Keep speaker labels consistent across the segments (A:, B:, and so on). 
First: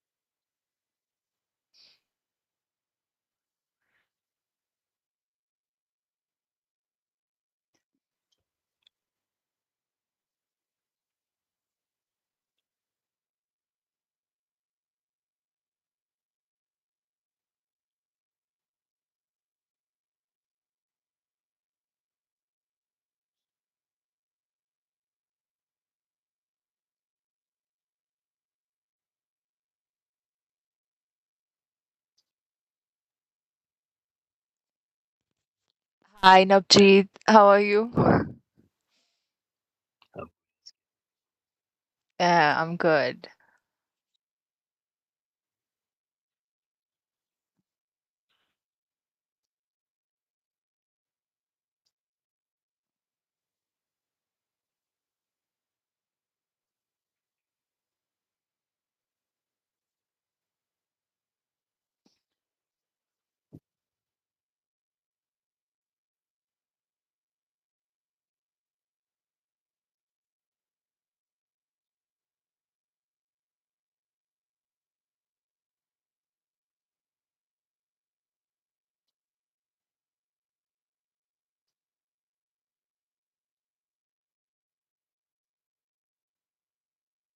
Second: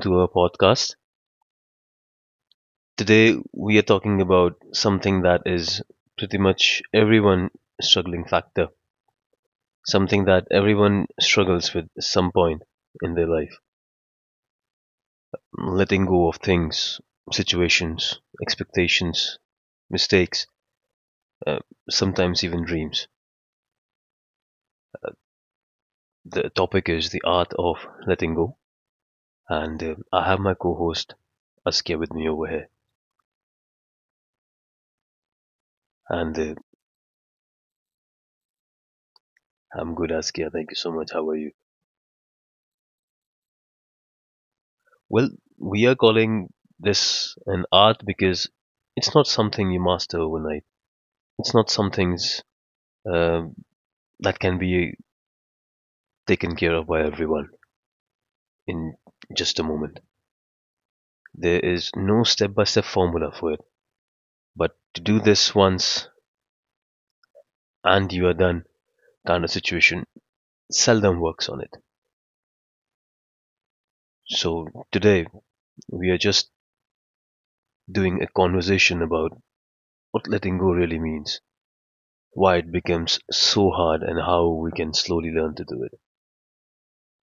A: to our podcast. Today, we are talking about something that is pretty much everyone struggling factor, something that everyone struggles with at some point in their life. Letting go of things, situations, expectations, mistakes, uh, sometimes even dreams. The topic is the art of letting go, and I have my co-host Askia with me over here, and
B: Hi, Navjeet. How are you?
A: I'm good, Askia. Thank you so much. How are you?
B: Yeah, I'm good.
A: Well, we are calling this an art because it's not something you master overnight. It's not something uh, that can be taken care of by everyone in just a moment. There is no step by step formula for it. But to do this once and you are done kind of situation seldom works on it. So today we are just doing a conversation about what letting go really means, why it becomes so hard, and how we can slowly learn to do it.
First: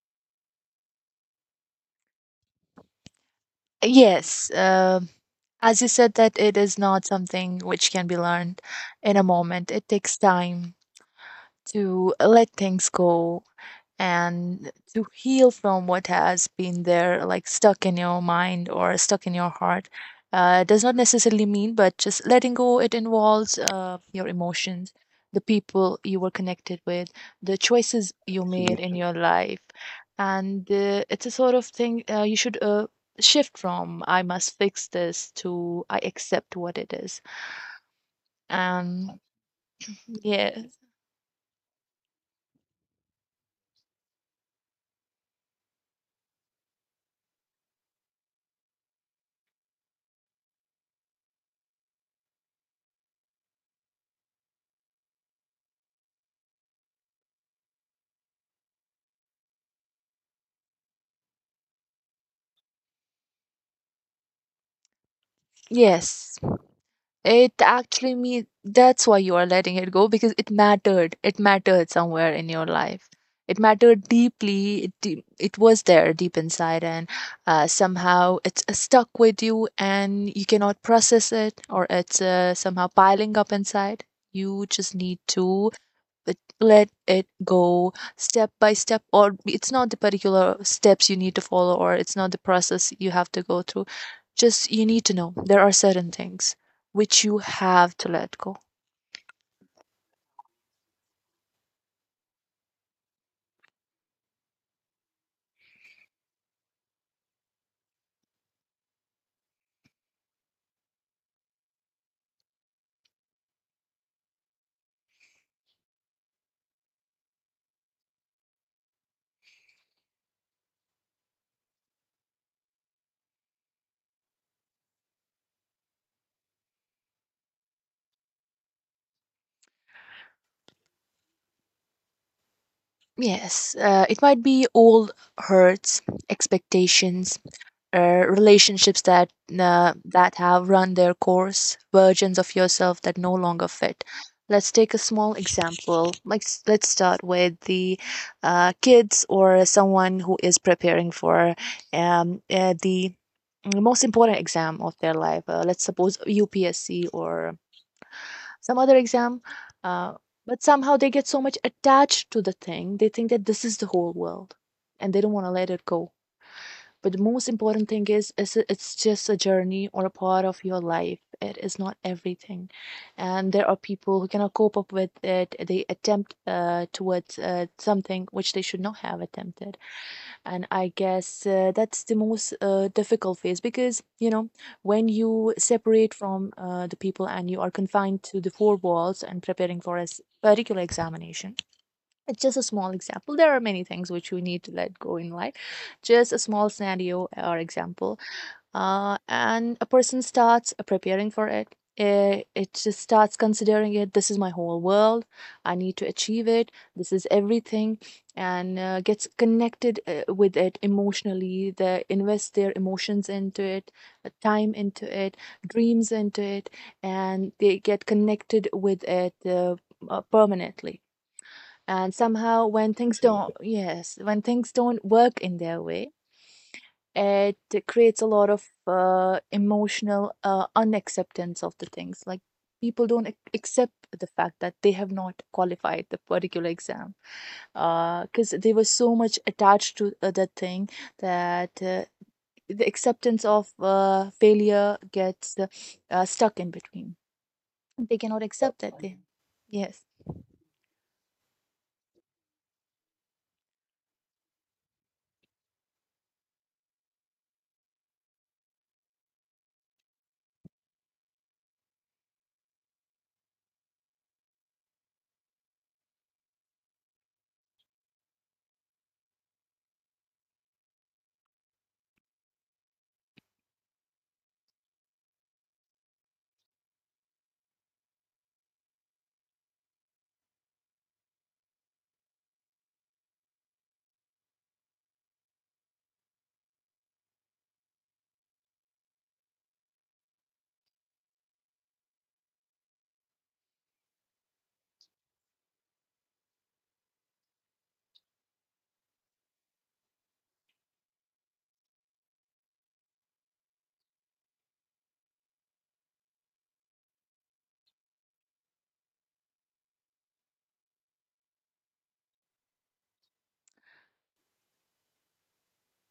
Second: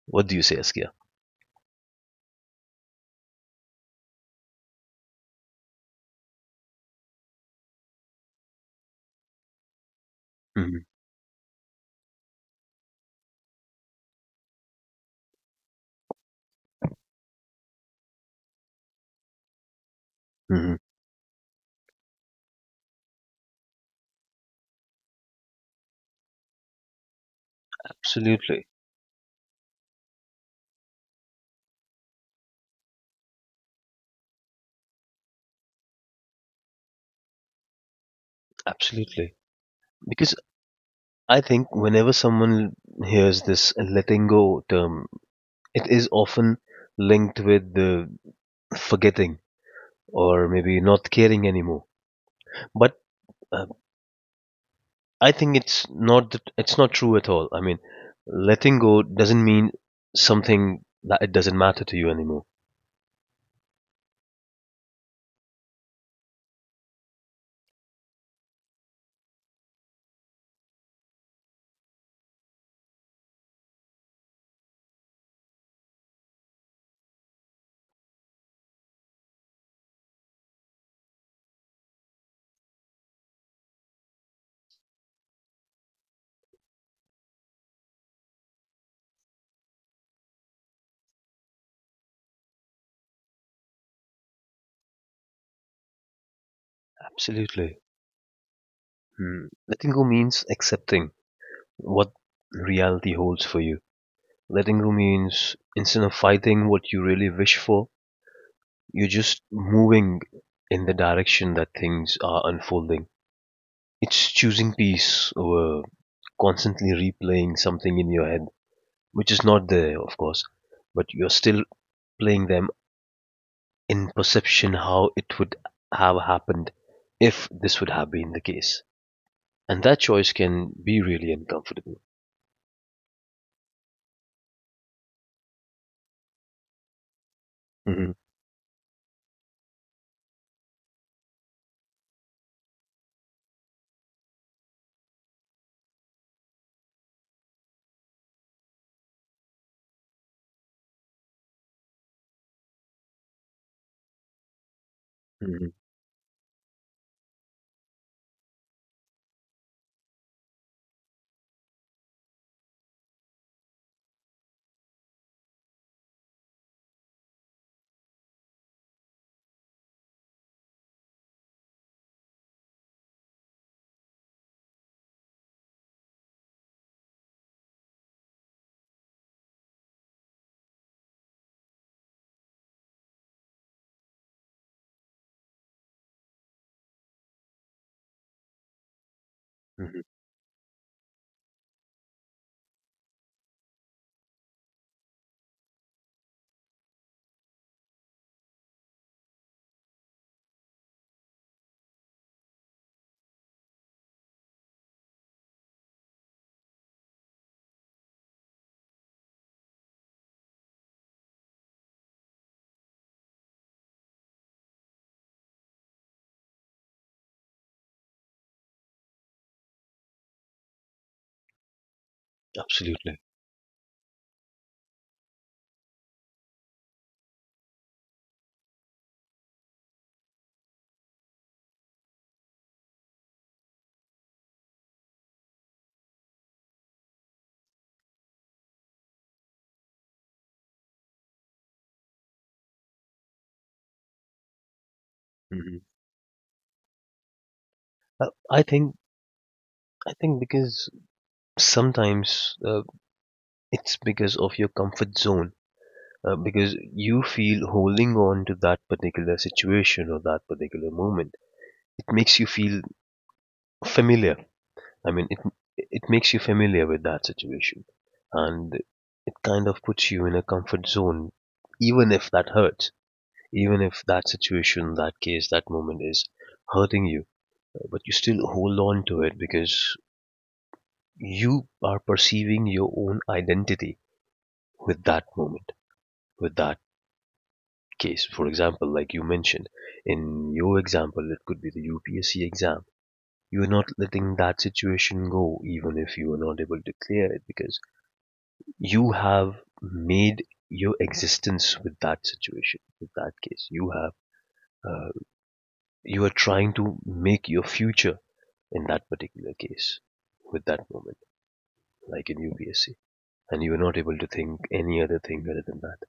A: What do you say, Askia?
B: Yes, as you said, that it is not something which can be learned in a moment. It takes time
A: Mhm,
B: to let things go and to heal from what has been there, like stuck in your mind or stuck in your heart. Uh,
A: mhm.
B: does not necessarily mean, but just letting go, it involves your emotions, the people you were connected with, the choices you
A: Absolutely,
B: made in your life. And it's a sort of thing you should shift from I must fix this to I accept what it is. Um,
A: absolutely. Because
B: yeah,
A: I think whenever someone hears this letting go term, it is often linked with the forgetting or maybe not caring anymore. But uh, I think it's not true at all. I mean, letting go doesn't mean something that it doesn't matter to you anymore.
B: yes. It actually means that's why you are letting it go because it mattered. It mattered somewhere in your life. It mattered deeply. It was there deep inside, and somehow it's stuck with you and you cannot process it, or it's somehow piling up inside. You just need to but let it go step by step, or it's not the particular steps you need to follow, or it's not the process you have to go through. Just you need to know there are certain things which you
A: Absolutely.
B: have to let go.
A: Mm. Letting go means accepting what reality holds for you. Letting go means instead of fighting what you really wish for, you're just moving in the direction that things are unfolding. It's choosing peace over constantly replaying something in your head, which is not there, of course, but you're still playing them in perception how it would have happened if this would have been the case. And that choice can be really uncomfortable.
B: Yes, it might be old hurts, expectations,
A: hmm
B: relationships that have run their course, versions of yourself that no longer fit. Let's take a small example. Like, let's start with the kids, or someone who is preparing for the most important exam of their life.
A: hmm
B: Let's suppose UPSC or some other exam. Uh, but somehow they get so much attached to the thing, they think that this is the whole world, and they don't want to let it go. But the most important thing is, it's just a journey or a part of your life. It is not everything, and there are people who cannot cope up with it. They attempt towards something which they should not have attempted, and I guess that's the most difficult phase, because when you separate from the people and you are confined to the four walls and preparing for
A: hmm.
B: a particular examination. It's just a small example. There are many things which we need to let go in life, just a small scenario or example. And a person starts preparing for it. It just starts considering, it this is my whole world, I need to achieve it, this is everything. And gets connected with it emotionally. They invest their emotions into it, time into it, dreams into it, and they get connected with it permanently. And somehow, when things
A: Absolutely.
B: don't, yes, when things don't work in their way, it creates a lot of emotional unacceptance of the things. Like, people don't accept the fact that they have not qualified the particular exam, because they were so much attached to that thing, that the acceptance of failure gets
A: Hmm.
B: stuck in between. They
A: Uh,
B: cannot
A: I
B: accept
A: think
B: that. Yes.
A: I think because sometimes it's because of your comfort zone because you feel holding on to that particular situation or that particular moment it makes you feel familiar. I mean it makes you familiar with that situation, and it kind of puts you in a comfort zone, even if that hurts, even if that situation, that case, that moment is hurting you, but you still hold on to it because you are perceiving your own identity with that moment, with that case. For example, like you mentioned, in your example, it could be the UPSC exam. You're not letting that situation go, even if you are not able to clear it, because you have made your existence with that situation, with that case. Uh, you are trying to make your future in that particular case, with that moment, like in UPSC. And you are not able to think any other thing other than that.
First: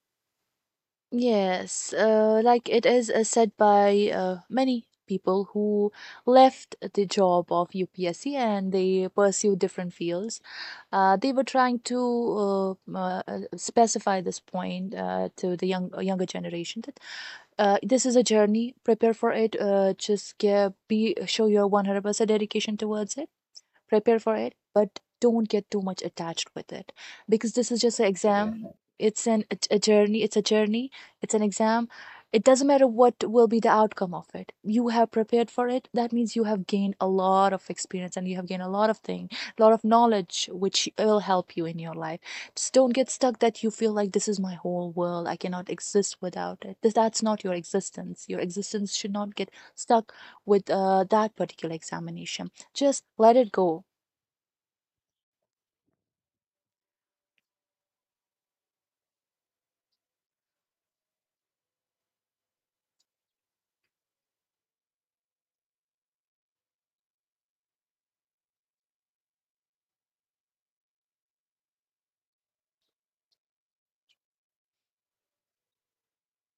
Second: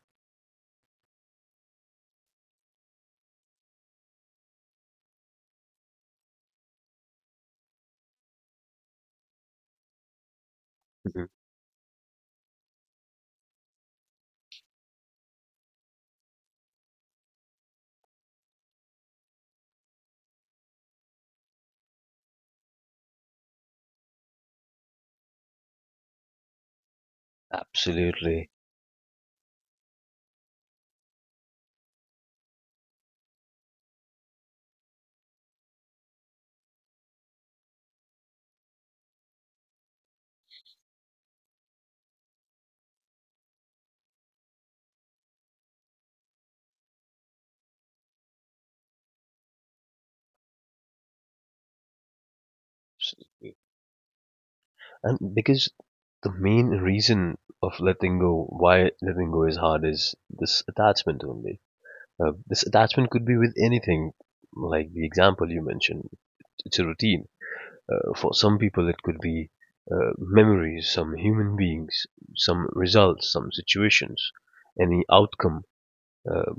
B: Yes, like it is said by many people who left the job of UPSC, and they pursue different fields.
A: Mhm.
B: They were trying to specify this point to the younger generation that this is a journey. Prepare for it. Just give, be show your 100% dedication towards it. Prepare for it, but don't get too much attached with it, because this is just an,
A: Absolutely.
B: exam. It's an a journey it's a journey It's an exam. It doesn't matter what will be the outcome of it. You have prepared for it, that means you have gained a lot of experience, and you have gained a lot of thing, a lot of knowledge, which will help you in your life. Just don't get stuck that you feel like, this is my whole world, I cannot exist without it. That's not your existence. Your existence should not get stuck with that particular examination. Just let it go.
A: And because the main reason of letting go, why letting go is hard, is this attachment only. This attachment could be with anything, like the example you mentioned. It's a routine. For some people, it could be memories, some human beings, some results, some situations, any outcome, uh,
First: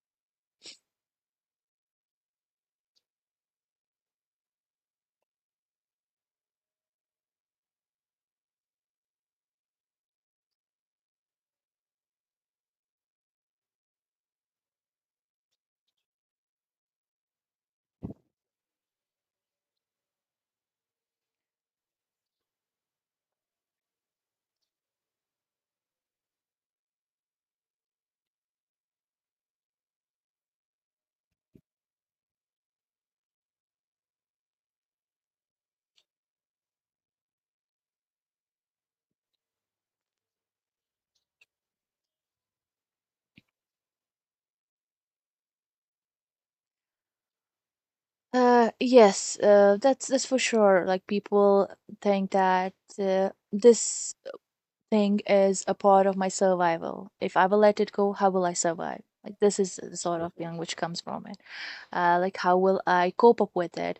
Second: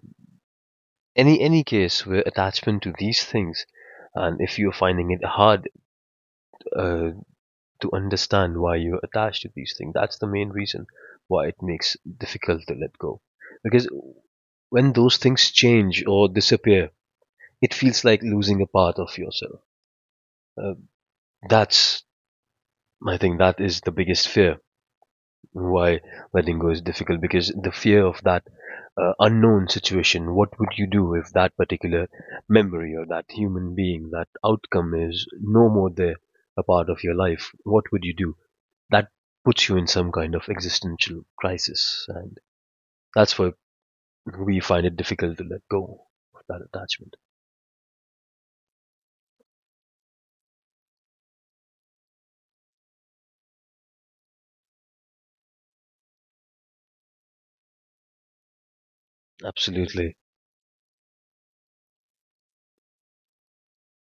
A: any case where attachment to these things. And if you're finding it hard uh, to understand why you're attached to these things. That's the main reason why it makes it difficult to let go. Because when those things change or disappear, it feels like losing a part of yourself. Uh, that's I think that is the biggest fear why letting go is difficult because the fear of that unknown situation. What would you do if that particular memory or that human being, that outcome is no more there, a part of your life? What would you do? That puts you in some kind of existential crisis, and that's why we find it difficult to let go of that attachment.
B: Yes, that's for sure. Like, people think that this thing is a part of my survival. If I will let it go, how will I survive? Like, this is the
A: Absolutely.
B: sort of feeling which comes from it. Like, how will I cope up with it?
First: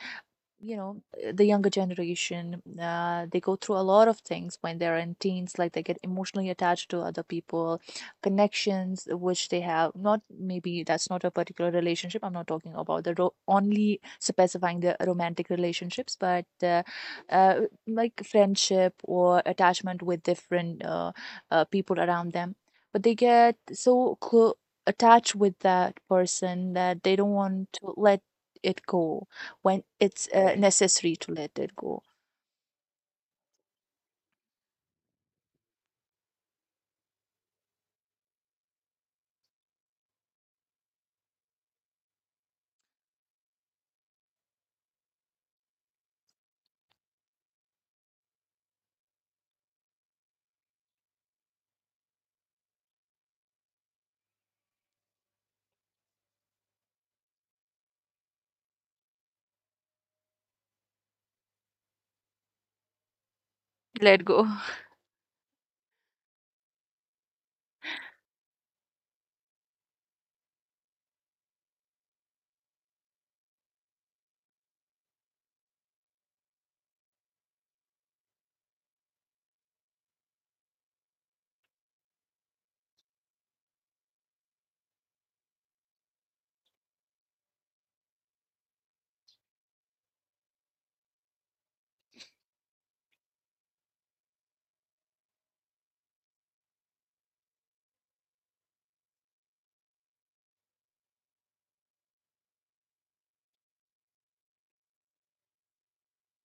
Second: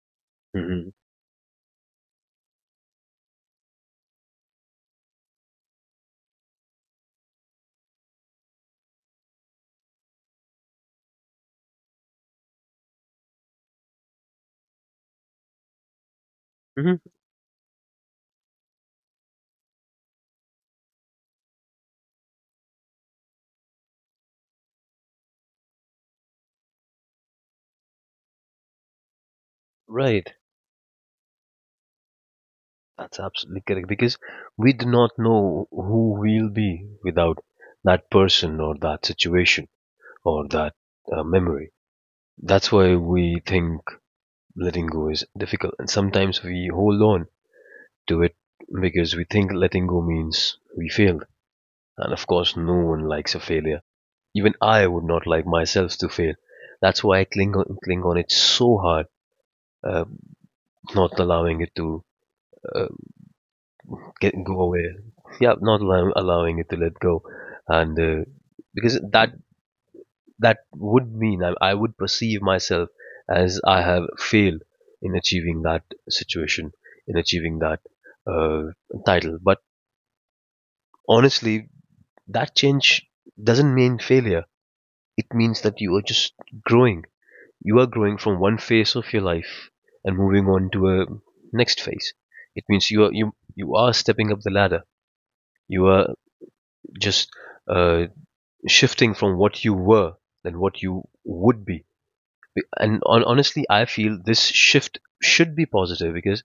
B: you
A: hmm
B: know eh, the younger generation, they go through a lot of things when they're in teens, like they get emotionally attached to other people, connections which they have not. Maybe that's not a particular relationship. I'm not talking about the only specifying the romantic relationships, but
A: hmm.
B: uh, like friendship or attachment with different people around them. But they get so clo attached with that person that they don't want to let it go when it's
A: Right.
B: necessary to let it go.
A: That's absolutely correct because we do not know who we'll be without that person or that situation or that memory. That's why we think letting go is difficult, and sometimes we hold on to it because we think letting go means we failed, and of course, no one likes a failure, even I would not like myself to fail. That's why I cling on it so hard, uh, not allowing it to uh,
B: Let
A: get
B: go.
A: go away. Yeah, not allow, allowing it to let go, and because that would mean I would perceive myself as I have failed in achieving that situation, in achieving that uh, title. But honestly, that change doesn't mean failure. It means that you are just growing. You are growing from one phase of your life and moving on to a next phase. It means you are stepping up the ladder. You are just uh, shifting from what you were than what you would be. And on, honestly, I feel this shift should be positive because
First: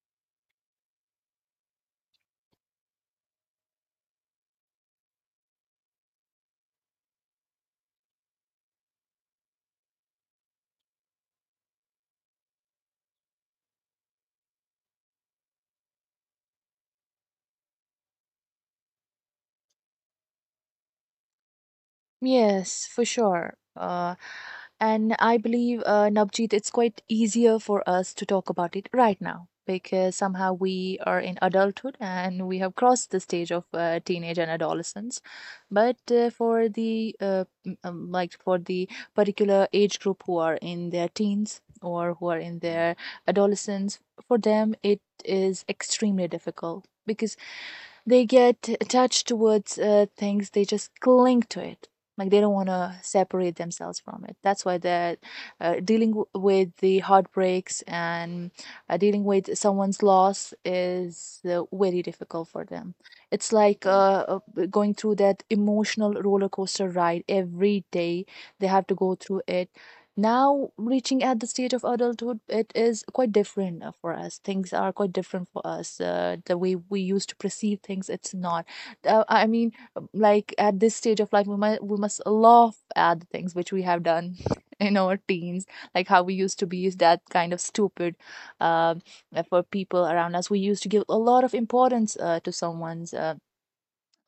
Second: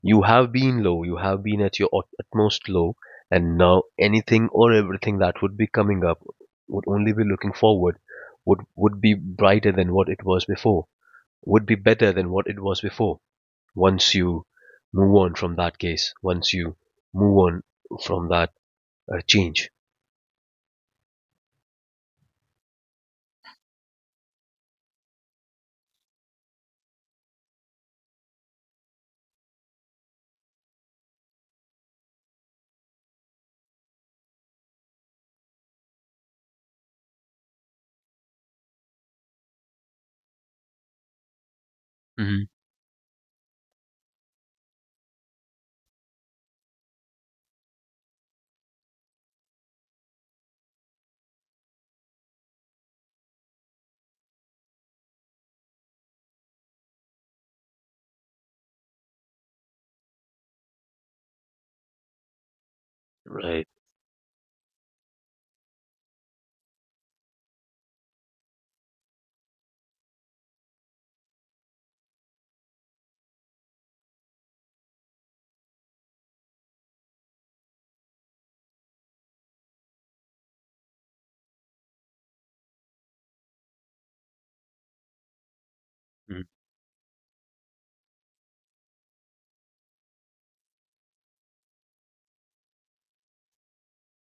A: you have been low, you have been at your utmost low, and now anything or everything that would be coming up would only be looking forward, would be brighter than what it was before, would be better than what it was before. Once you move on from that case, once you move on from that change.
B: Yes, for sure. And I believe, Navjeet, it's quite easier for us to talk about it right now, because somehow we are in adulthood and we have crossed the stage of teenage and adolescence. But for the m- like for the particular age group who are in their teens, or who are
A: Mm-hmm.
B: in their adolescence, for them it is extremely difficult because they get attached towards things. They just cling to it, like they don't want to separate themselves from it. That's why they're dealing with the heartbreaks, and dealing with someone's loss is very difficult for them. It's
A: Right.
B: like going through that emotional roller coaster ride every day. They have to go through it. Now, reaching at the stage of adulthood, it is quite different for us. Things are quite different for us. The way we used to perceive things, it's not. I mean, like, at this stage of life, we must laugh at the things which we have done in our teens, like how we used to be, is that kind of stupid um, for people around us. We used to give a lot of importance to someone's. Uh,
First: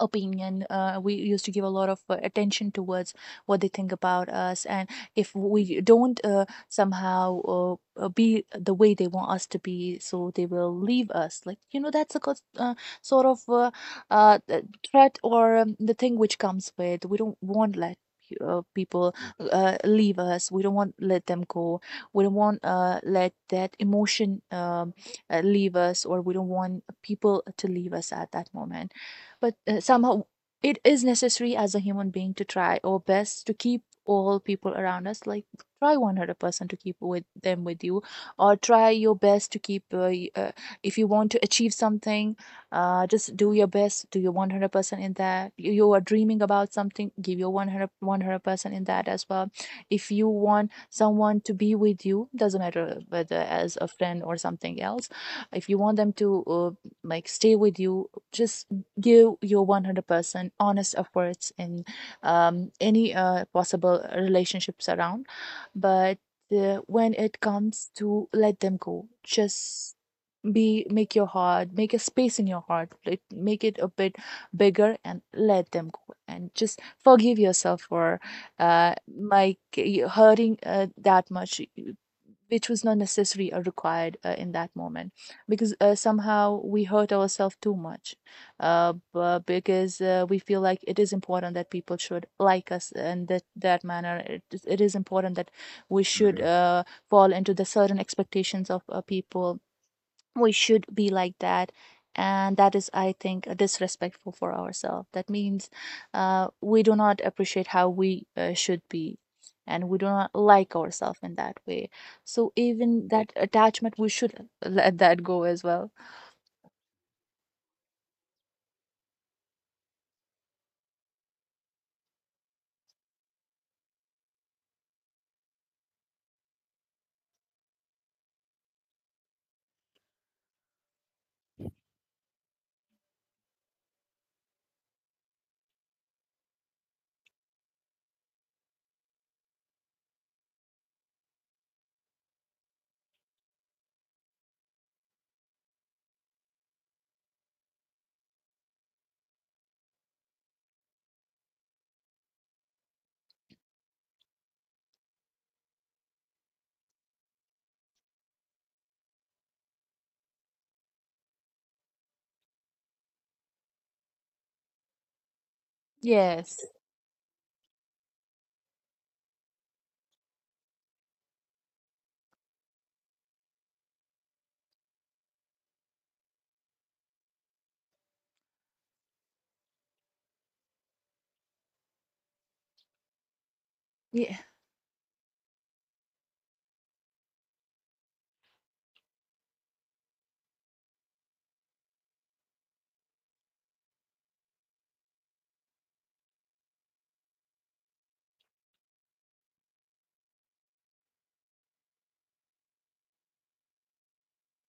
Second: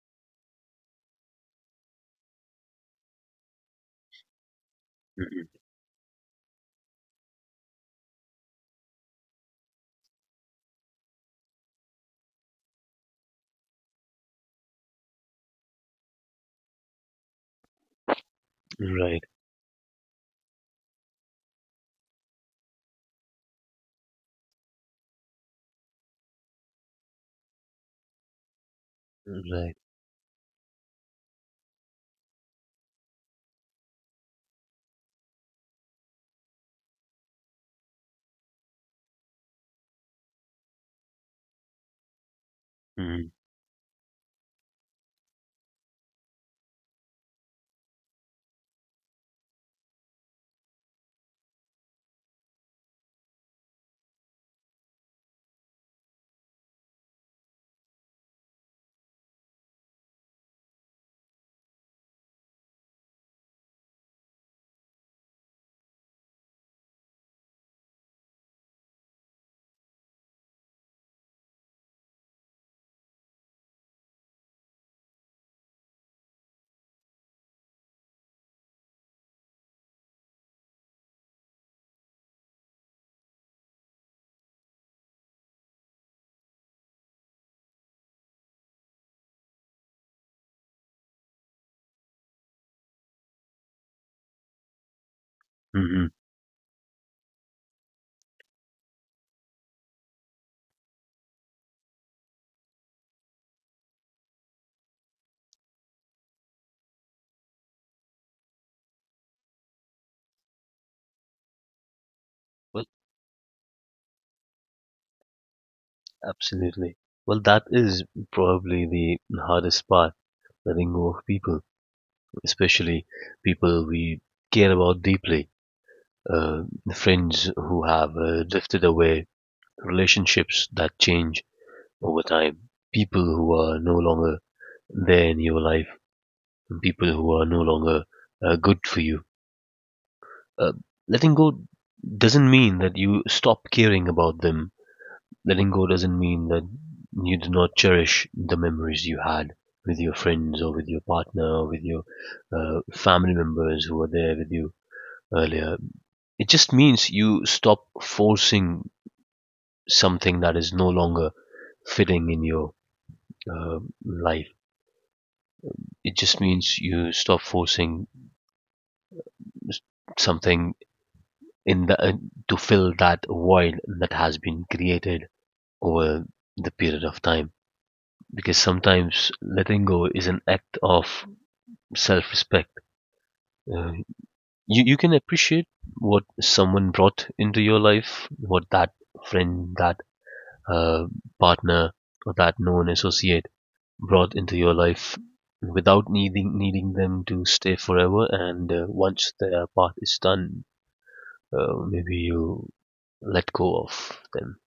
B: opinion uh, we used to give a lot of attention towards what they think about us. And if
A: Mm-hmm.
B: we don't somehow be the way they want us to be, so they will leave us, like, that's a sort of uh, th- threat, or the thing which comes with, we don't want let people
A: Right.
B: leave us. We don't want let them go. We don't want let that emotion leave us, or we don't want people to leave us at that moment. But
A: Right.
B: somehow it is necessary, as a human being, to try our best to keep all people around us. Like, try 100% to keep with them, with you, or try your best to keep if you want to achieve something,
A: Mm-hmm.
B: just do your best, do your 100% in that. You, are dreaming about something, give your one hundred percent in that as well. If you want someone to be with you, doesn't matter whether as a friend or something else. If you want them to like stay with you, just give your 100% honest efforts in any possible relationships around. But when it comes to let them go, just be, make your heart, make a space in your heart, like, make it a bit bigger, and let them go, and just forgive yourself for hurting that much, which was not necessary or required in that moment. Because somehow we hurt ourselves too much, because we feel like it is important that people should like us, and that, that manner, it is important that we
A: Mm-hmm.
B: should fall into the certain expectations of people. We should be like that, and that is, I think, disrespectful for ourselves. That means we do not appreciate how we should be, and we do not like ourselves in that way, so
A: Well,
B: even that attachment we should let that go as well.
A: absolutely. Well, that is probably the hardest part, letting go of people, especially people we care about deeply, uh, friends who have drifted away, relationships that change over time, people who are no longer there in your life, from people who are no longer good for you. Uh, letting go doesn't mean that you stop caring about them. Letting go doesn't mean that you do not cherish the memories you had with your friends or with your partner or with your family members who were there with you earlier. It just means you stop forcing something that is no longer fitting in your uh, life. It just
B: Yes.
A: means you stop forcing something in the to fill that void that has been created over the period of time, because sometimes letting go is an act of self-respect. uh,
B: Yeah.
A: you can appreciate what someone brought into your life, what that friend, that uh, partner, or that known associate brought into your life without needing them to stay forever, and once their part is done, maybe you let go of them.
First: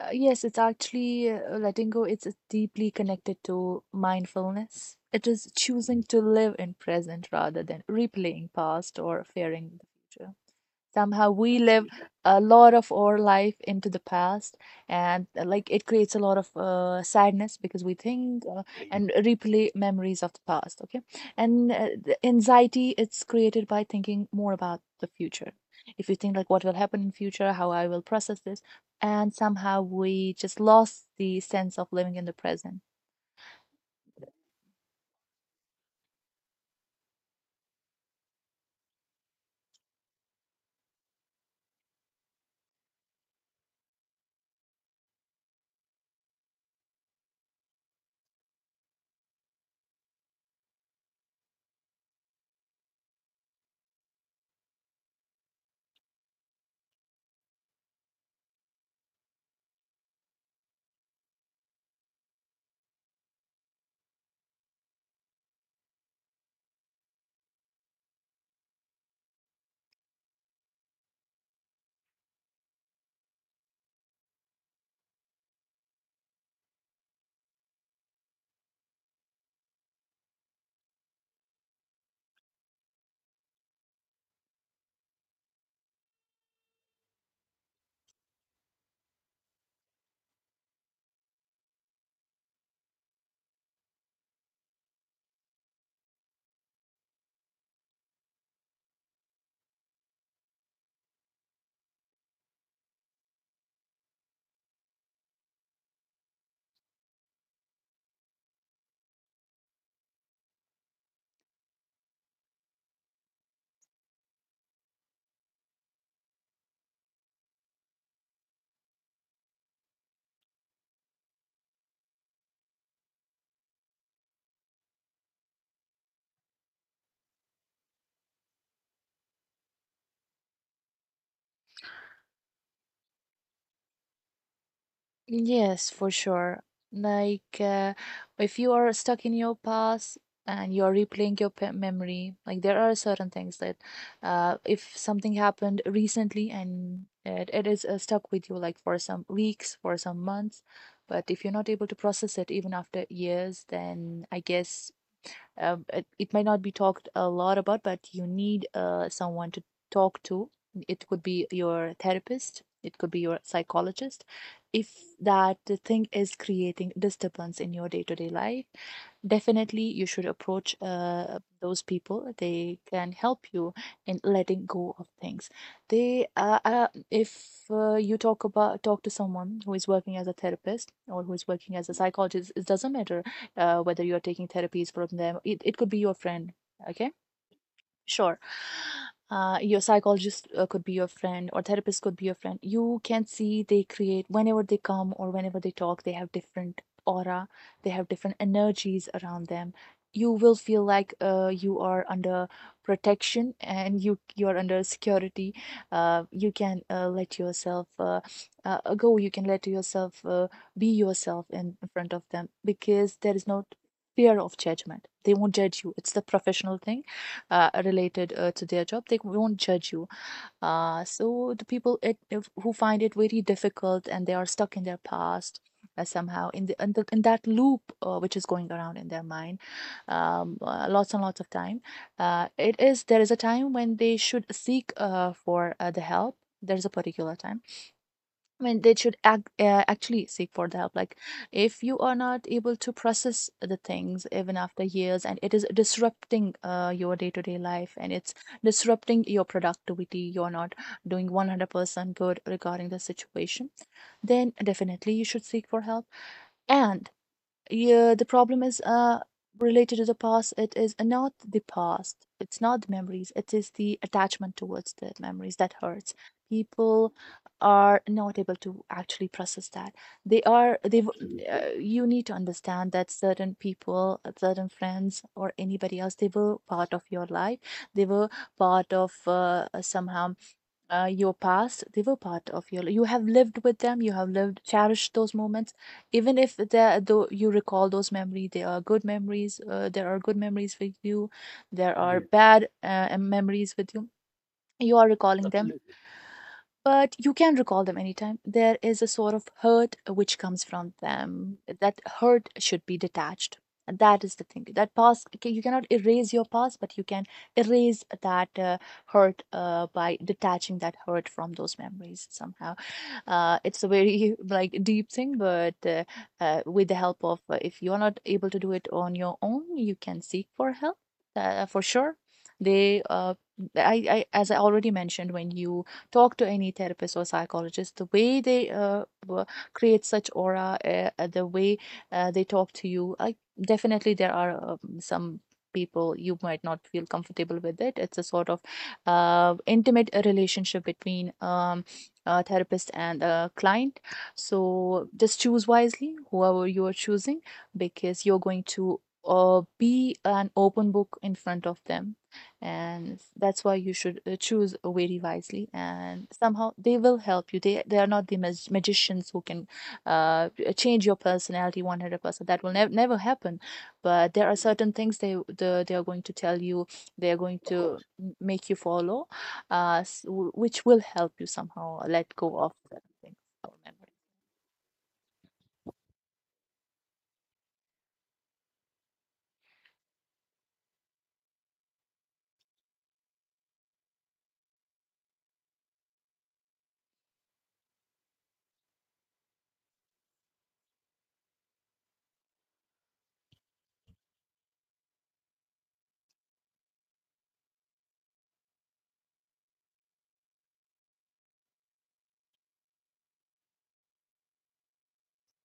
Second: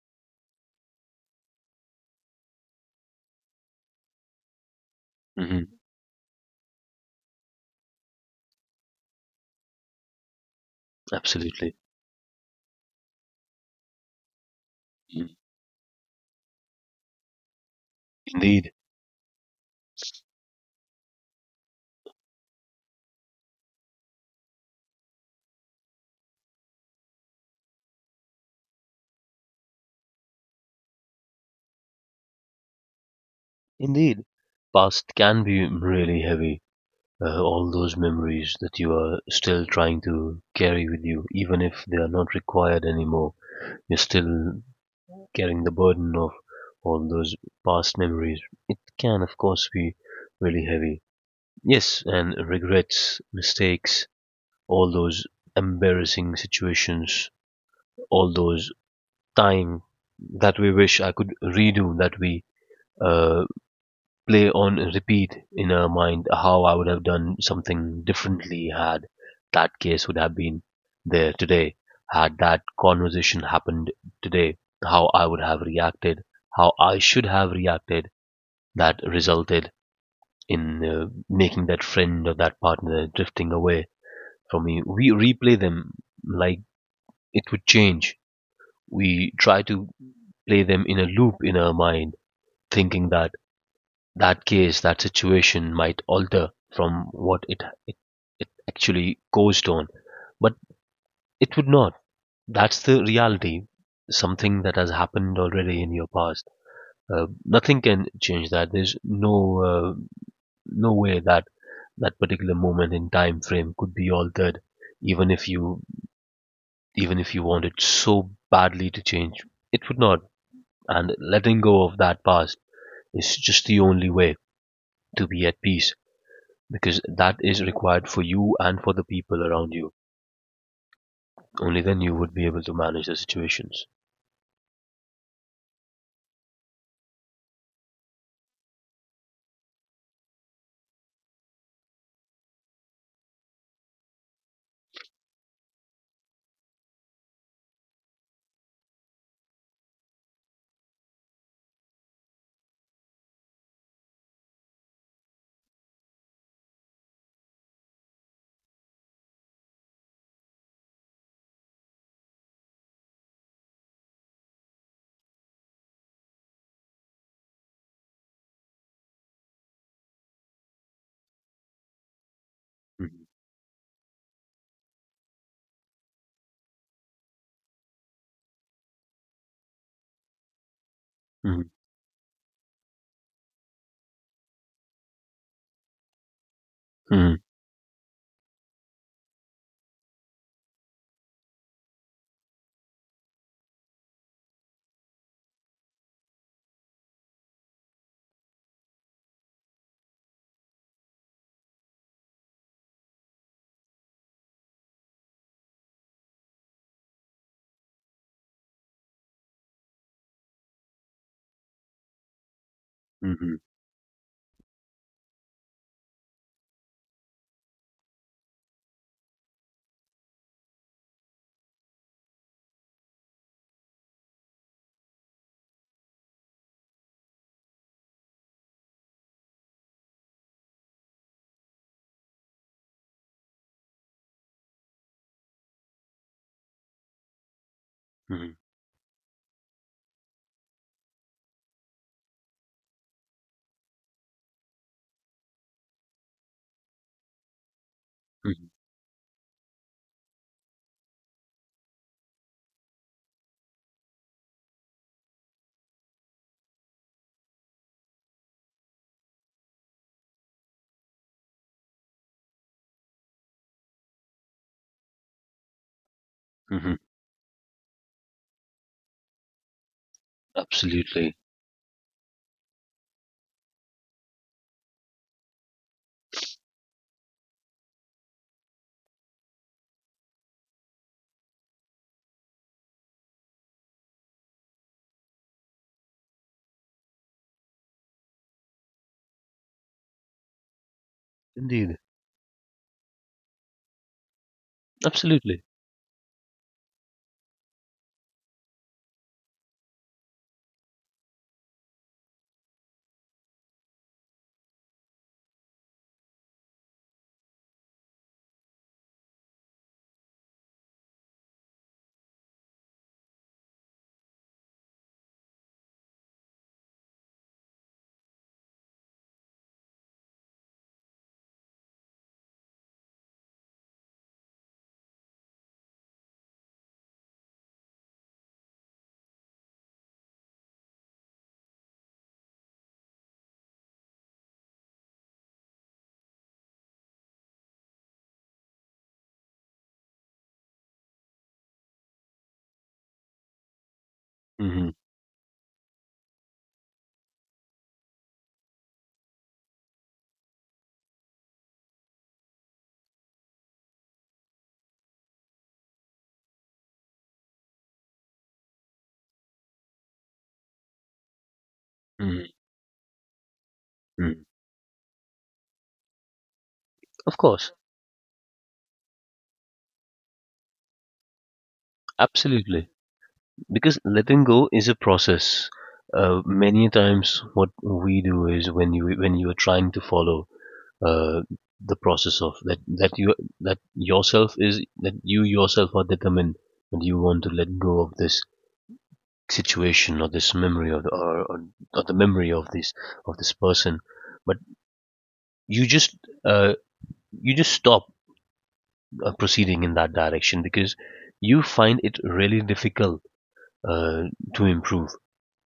B: Yes, it's actually letting go, it's deeply connected to mindfulness. It is
A: Hmm.
B: choosing to live in present rather than replaying past or fearing the future. Somehow we
A: Absolutely.
B: live a lot of our life into the past, and
A: Mm.
B: like, it creates a lot of sadness because we think
A: Indeed.
B: and replay memories of the past. Okay. And the anxiety, it's created by thinking more about the future. If you think like, what will happen in future, how I will process this? And somehow we just lost the sense of living in the present.
A: Indeed. Past can be really heavy. All those memories that you are still trying to carry with you, even if they are not required anymore, you're still carrying the burden of all those past memories. It can, of course, be really heavy. Yes, and regrets, mistakes, all those embarrassing situations, all those time that we wish I could redo, that we uh, play on repeat in her mind how I would have done something differently had that case would have been there today, had that conversation happened today, how I would have reacted, how I should have reacted that resulted in making that friend or that partner drifting away from me. We replay them like it would change. We try to play them in a loop in our mind, thinking that that case, that situation might alter from what it it actually caused on, but it would not. That's the reality. Something that has happened already in your past. Nothing can change that. There's no uh, no way that that particular moment in time frame could be altered, even if you even if you wanted so badly to change, it would not. And letting go of that past is just the only way to be at peace because that is required for you and for the people around you. Only then you would be able to manage the situations.
B: Yes, for sure. Like, uh, if you are stuck in your past and you are replaying your memory, like there are certain things that if something happened recently and it is stuck with you, like for some weeks, for some months, but if you're not able to process it even after years, then I guess it might not be talked a lot about but you need someone to talk to. It could be your therapist, it could be your psychologist if that thing is creating disturbance in your day-to-day life. Definitely you should approach those people. They can
A: hmm
B: help you in letting go of things. If you talk to someone who is working as a therapist or who is
A: hmm
B: working as a psychologist, it doesn't matter whether you are taking therapies from them. It could be your friend. Okay. Sure. Your psychologist could be your friend, or therapist could be your friend. You can see, they create whenever they come or whenever they talk, they have different aura, they have different energies around them. You will feel like you are under protection and you are under security. You can let yourself go. You can let yourself be yourself in front of them because there is
A: hmm
B: no fear of judgment. They won't judge you. It's the professional thing related to their job, they won't judge you. So the people it, if, who find it very difficult and they are stuck in their past somehow in the, in the in that loop which is going around in their mind, lots and lots of time. It is There is a time when they should seek for the help. There's a particular time,
A: hmm
B: I mean, they should actually seek for the help. Like, if you are not able to process the things even after years, and it is disrupting your day to day life, and it's
A: hmm
B: disrupting your productivity, you're not doing 100% good regarding the situation, then definitely you should seek for help. And yeah, the problem is related to the past. It is not the past. It's not the memories. It is the attachment towards the memories that hurts.
A: hmm.
B: People are not able to actually process that. They are they. Mm.
A: Absolutely.
B: You need to understand that certain people, certain friends, or anybody else, they were part of your life. They were part of somehow your past, they were part of you have lived with them, you have lived, cherished those moments. Even if they though you recall those memories, they are good memories, there are good memories with you,
A: Indeed.
B: there are, yeah, bad memories with you, you are recalling
A: Absolutely.
B: them, but you can recall them anytime. There is a sort of hurt which comes from them. That hurt should be detached. And that is the thing. That past, okay, you cannot erase your past, but you can erase that hurt by detaching that hurt from those memories somehow. It's a very like deep thing, but with the help of, if you're not able to do it on your own, you can seek for help for sure. They I as I already mentioned, when you talk to any therapist or psychologist, the way they create such aura, the way they talk to you, definitely there are some people you might not feel comfortable with. It it's a sort of intimate relationship between a therapist and a client,
A: hmm
B: so just choose wisely whoever you are choosing, because you're going to be an open book in front of them, and that's why you should choose very wisely. And somehow they will help you. They are not the magicians who can uh, change your personality
A: hmm
B: 100%. That will never happen, but
A: hmm.
B: there are certain things they are going to tell you, they are
A: Of
B: going
A: course.
B: to make you follow which will help you somehow let go of
A: Absolutely.
B: certain things or
A: Because
B: memories.
A: letting go is a process. Many times, what we do is when you are trying to follow uh, the process of that yourself is that you yourself are determined that you want to let go of this situation or this memory of or the memory of this person, but you just uh, you just stop proceeding in that direction because you find it really difficult uh, to improve.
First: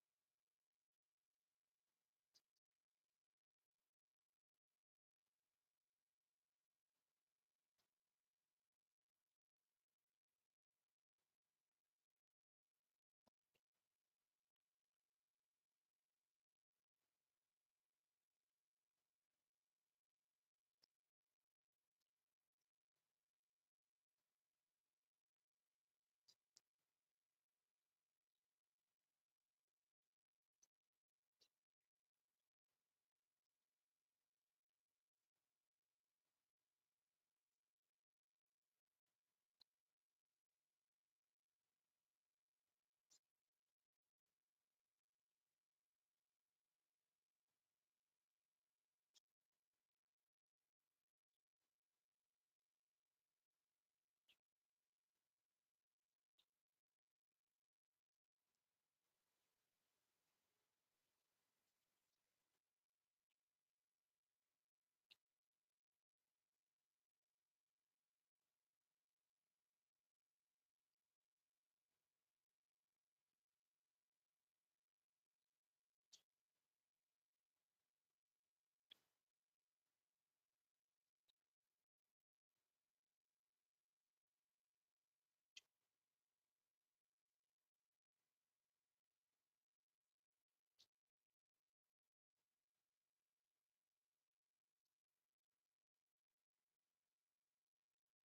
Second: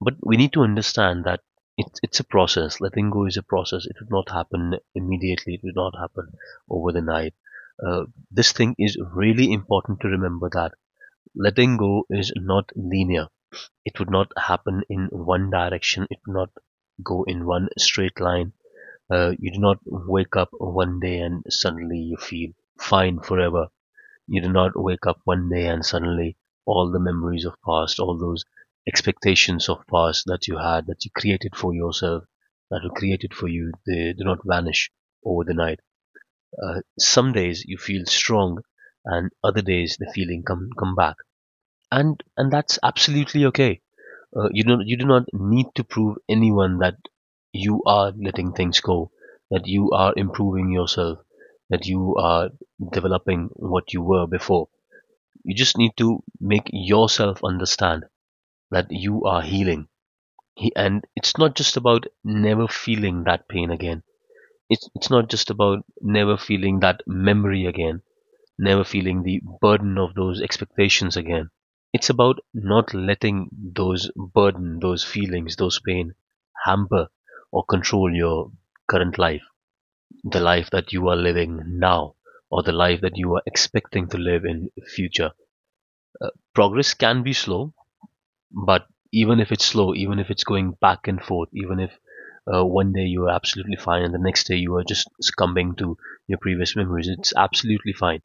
A: But we need to understand that it's a process. Letting go is a process. It would not happen immediately. It would not happen over the night. Uh, this thing is really important to remember, that letting go is not linear. It would not happen in one direction. It would not go in one straight line. You do not wake up one day and suddenly you feel fine forever. You do not wake up one day and suddenly all the memories of past, all those expectations of past that you had, that you created for yourself, that were created for you, they do not vanish over the night. Some days you feel strong, and other days the feeling come back, and that's absolutely okay. You don't. You do not need to prove anyone that you are letting things go, that you are improving yourself, that you are developing what you were before. You just need to make yourself understand that you are healing. And it's not just about never feeling that pain again. It's not just about never feeling that memory again, never feeling the burden of those expectations again. It's about not letting those burden, those feelings, those pain hamper or control your current life, the life that you are living now, or the life that you are expecting to live in future. Progress can be slow, but even if it's slow, even if it's going back and forth, even if one day you are absolutely fine and the next day you are just succumbing to your previous memories, it's absolutely fine.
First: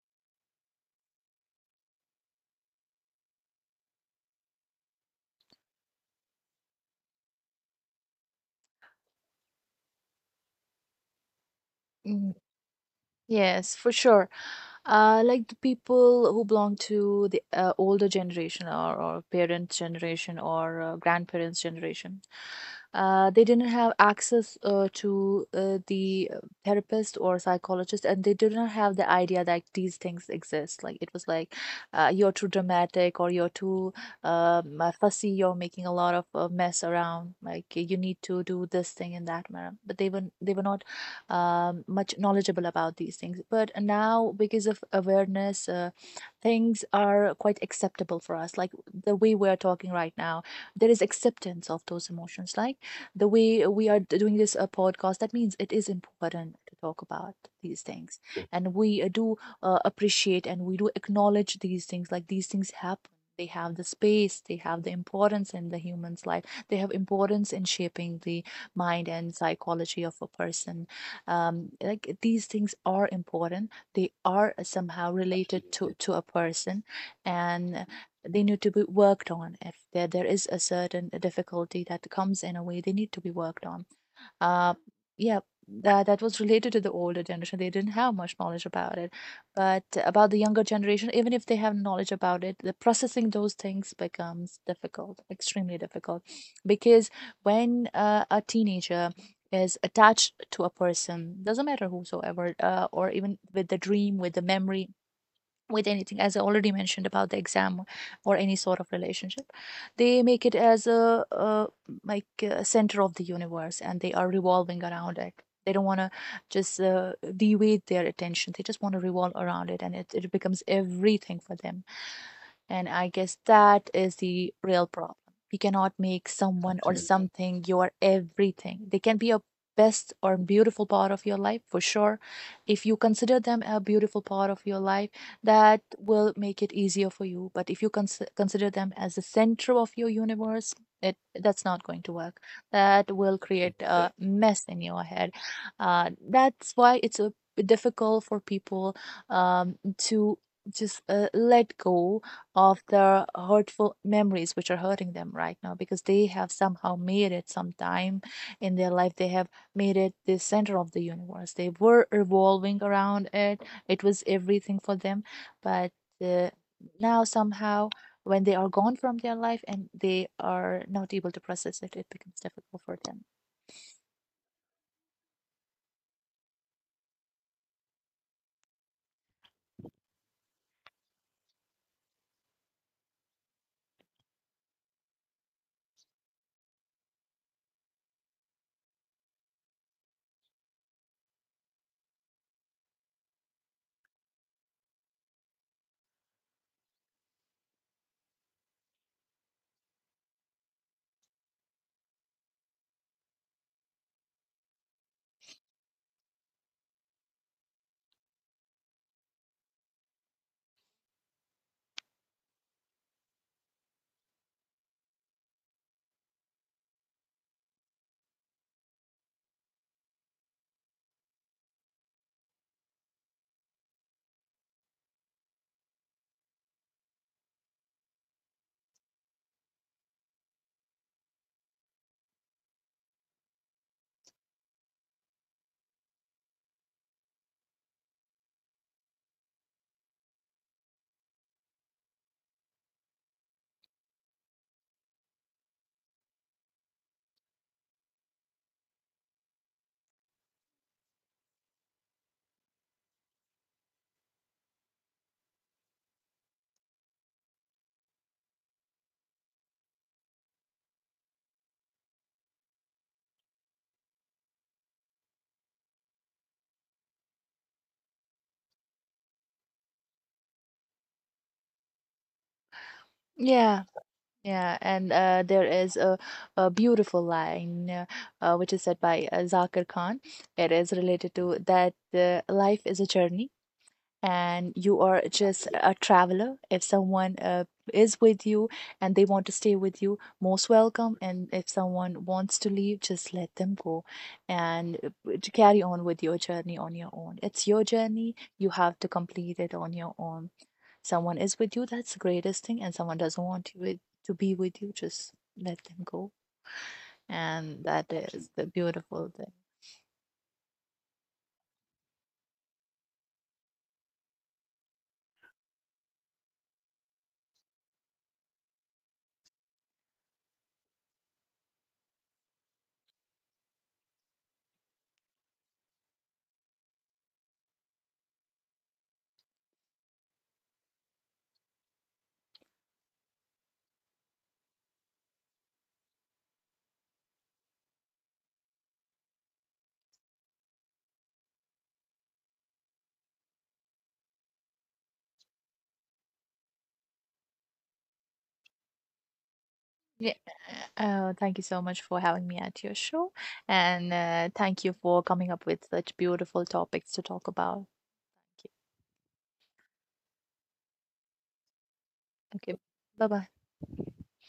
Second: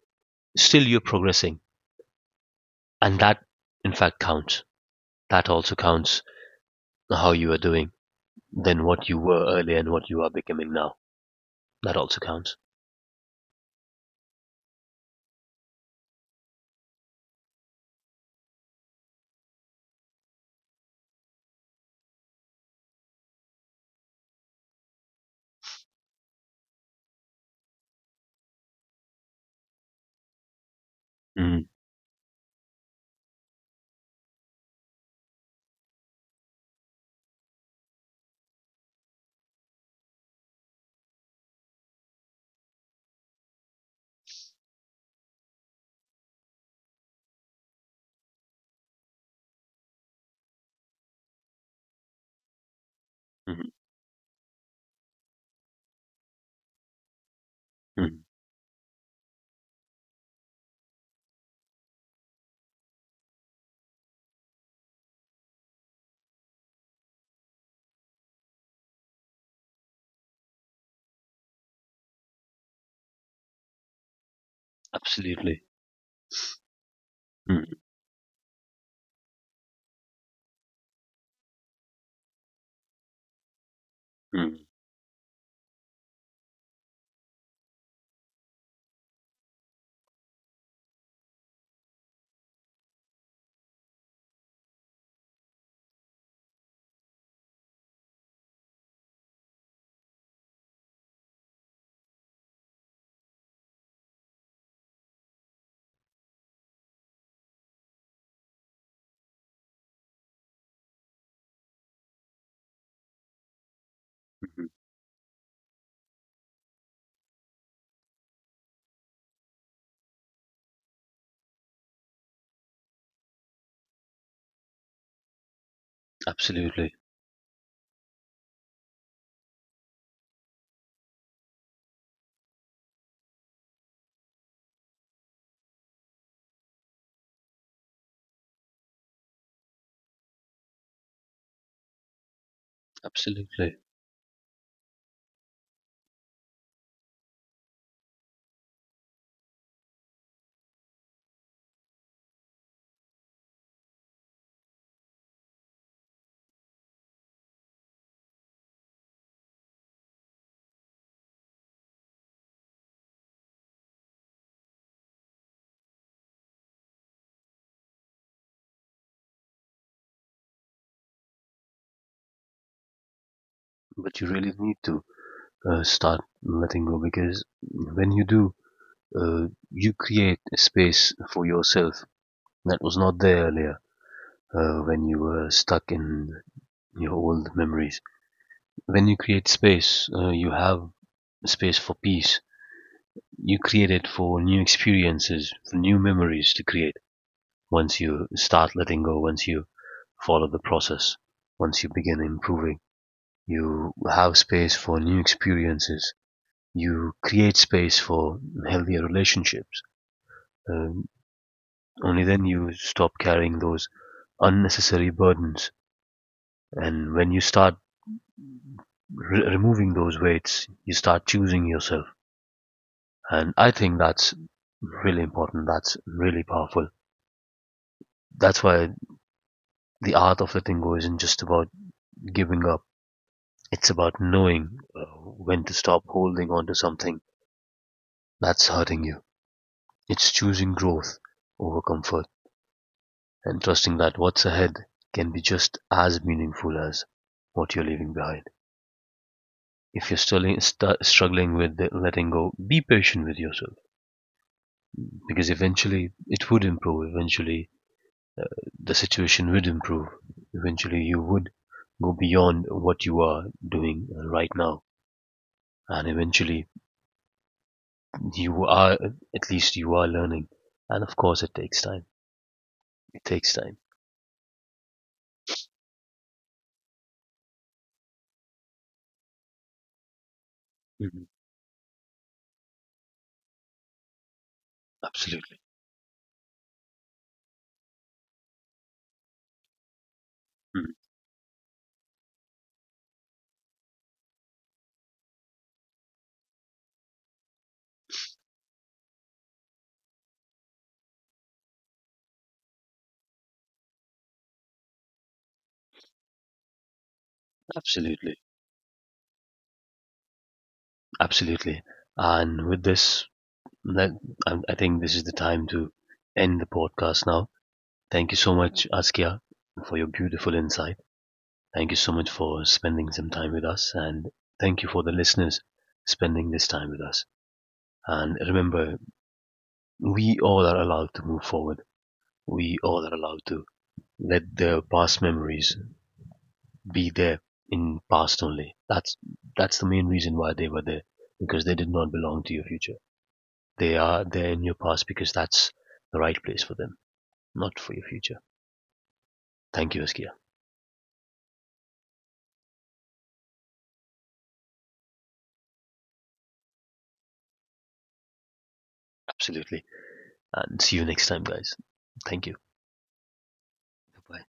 A: Still, you're progressing. And that, in fact, counts. That also counts how you are doing than what you were earlier and what you are becoming now. That also counts.
B: Yes, for sure. Like the people who belong to the older generation, or parents' generation, or grandparents' generation, they didn't have access to therapist or psychologist, and they did not have the idea that these things exist. Like it was like,
A: Mm,
B: you're too dramatic or you're too fussy, you're making a lot of mess around. Like you need to do this thing in that manner. But they were not much knowledgeable about these things. But now, because of awareness, things are quite acceptable for us. Like the way we are talking right now, there is acceptance of those emotions. Like the way
A: mm,
B: we are doing this podcast, that means it is important to talk about these
A: mm.
B: things. And we do appreciate and we do acknowledge these things. Like these things happen. They have the space, they have the importance in the human's life, they have importance in shaping the mind and psychology of a person. Like these things are important, they are somehow
A: Absolutely.
B: related to a person,
A: Mm,
B: and they need to be worked on. If there is a certain difficulty that comes in a way, they need to be worked on.
A: mm,
B: uh, yeah, that was related to the older generation, they didn't have much knowledge about it. But about the younger generation, even if they have knowledge about it, the processing those things becomes difficult, extremely difficult, because when a teenager is attached to a person, doesn't matter whosoever, or even with the dream, with the memory, with anything, as I already mentioned about the exam or any sort of relationship, they make it as like a center of the universe, and they are
A: mm.
B: revolving around it. They don't want to just deviate their attention, they just want to revolve around it, and it becomes everything for them. And I guess that is the real problem. You cannot make someone or,
A: Absolutely.
B: absolutely, something your everything. They can be a best or beautiful part of your life for sure. If you consider them a beautiful part of your life, that will make it easier for you. But if you consider them as the center of your universe, it that's not going to work. That will create
A: Absolutely.
B: a, exactly, mess in your head. That's why it's a difficult for people to just let go of the hurtful memories which are hurting them right now, because they have somehow made it sometime in their life, they have made it the center of the universe, they were revolving around it, it was everything for them. But uh, now somehow, when they are gone from their life and they are not able to process it, it becomes difficult for them.
A: But you really need to start letting go, because when you do, you create a space for yourself that was not there earlier, when you were stuck in your old memories. When you create space, you have space for peace. You create it for new experiences, for new memories to create. Once you start letting go, once you follow the process, once you begin improving, you have space for new experiences. You create space for healthier relationships. Um, only then you stop carrying those unnecessary burdens. And when you start removing those weights, you start choosing yourself. And I think that's really important. That's really powerful. That's why the art of letting go isn't just about giving up. It's about knowing when to stop holding on to something that's hurting you. It's choosing growth over comfort and trusting that what's ahead can be just as meaningful as what you're leaving behind. If you're still struggling with letting go, be patient with yourself, because eventually it would improve. Eventually, the situation would improve. Eventually, you would go beyond what you are doing right now. And eventually, you are, at least you are learning, and of course it takes time. It takes time.
B: Yeah. Yeah, and there is a beautiful line which is said by Zakir Khan. It is
A: Hmm.
B: related to that, life is a journey and you are
A: Absolutely.
B: just a traveler. If someone is with you and they want to stay with you, most
A: Mhm.
B: welcome. And if someone wants to leave, just let them go and to carry on with your journey on your own. It's your journey. You have to complete it on your own. Someone is with you, that's the greatest thing, and someone doesn't want you to be with you, just let them go. And that
A: Absolutely,
B: is the beautiful thing.
A: absolutely. And with this, that, I think this is the time to end the podcast now. Thank you so much, Askia, for your beautiful insight. Thank you so much for spending some time with us, and thank you for the listeners spending this time with us. And remember, we all are allowed to move forward. We all are allowed to let the past memories be there in past only. That's the main reason why they were there, because they did not belong to your future. They are there in your past because that's the right place for them, not for your future. Thank you, Askia.
B: Yeah. Thank you so much for having me at your show. And thank you for coming up with such beautiful topics to talk about. Okay.
A: Absolutely. And see you next time, guys. Thank you.
B: Okay. Bye bye.
A: Bye.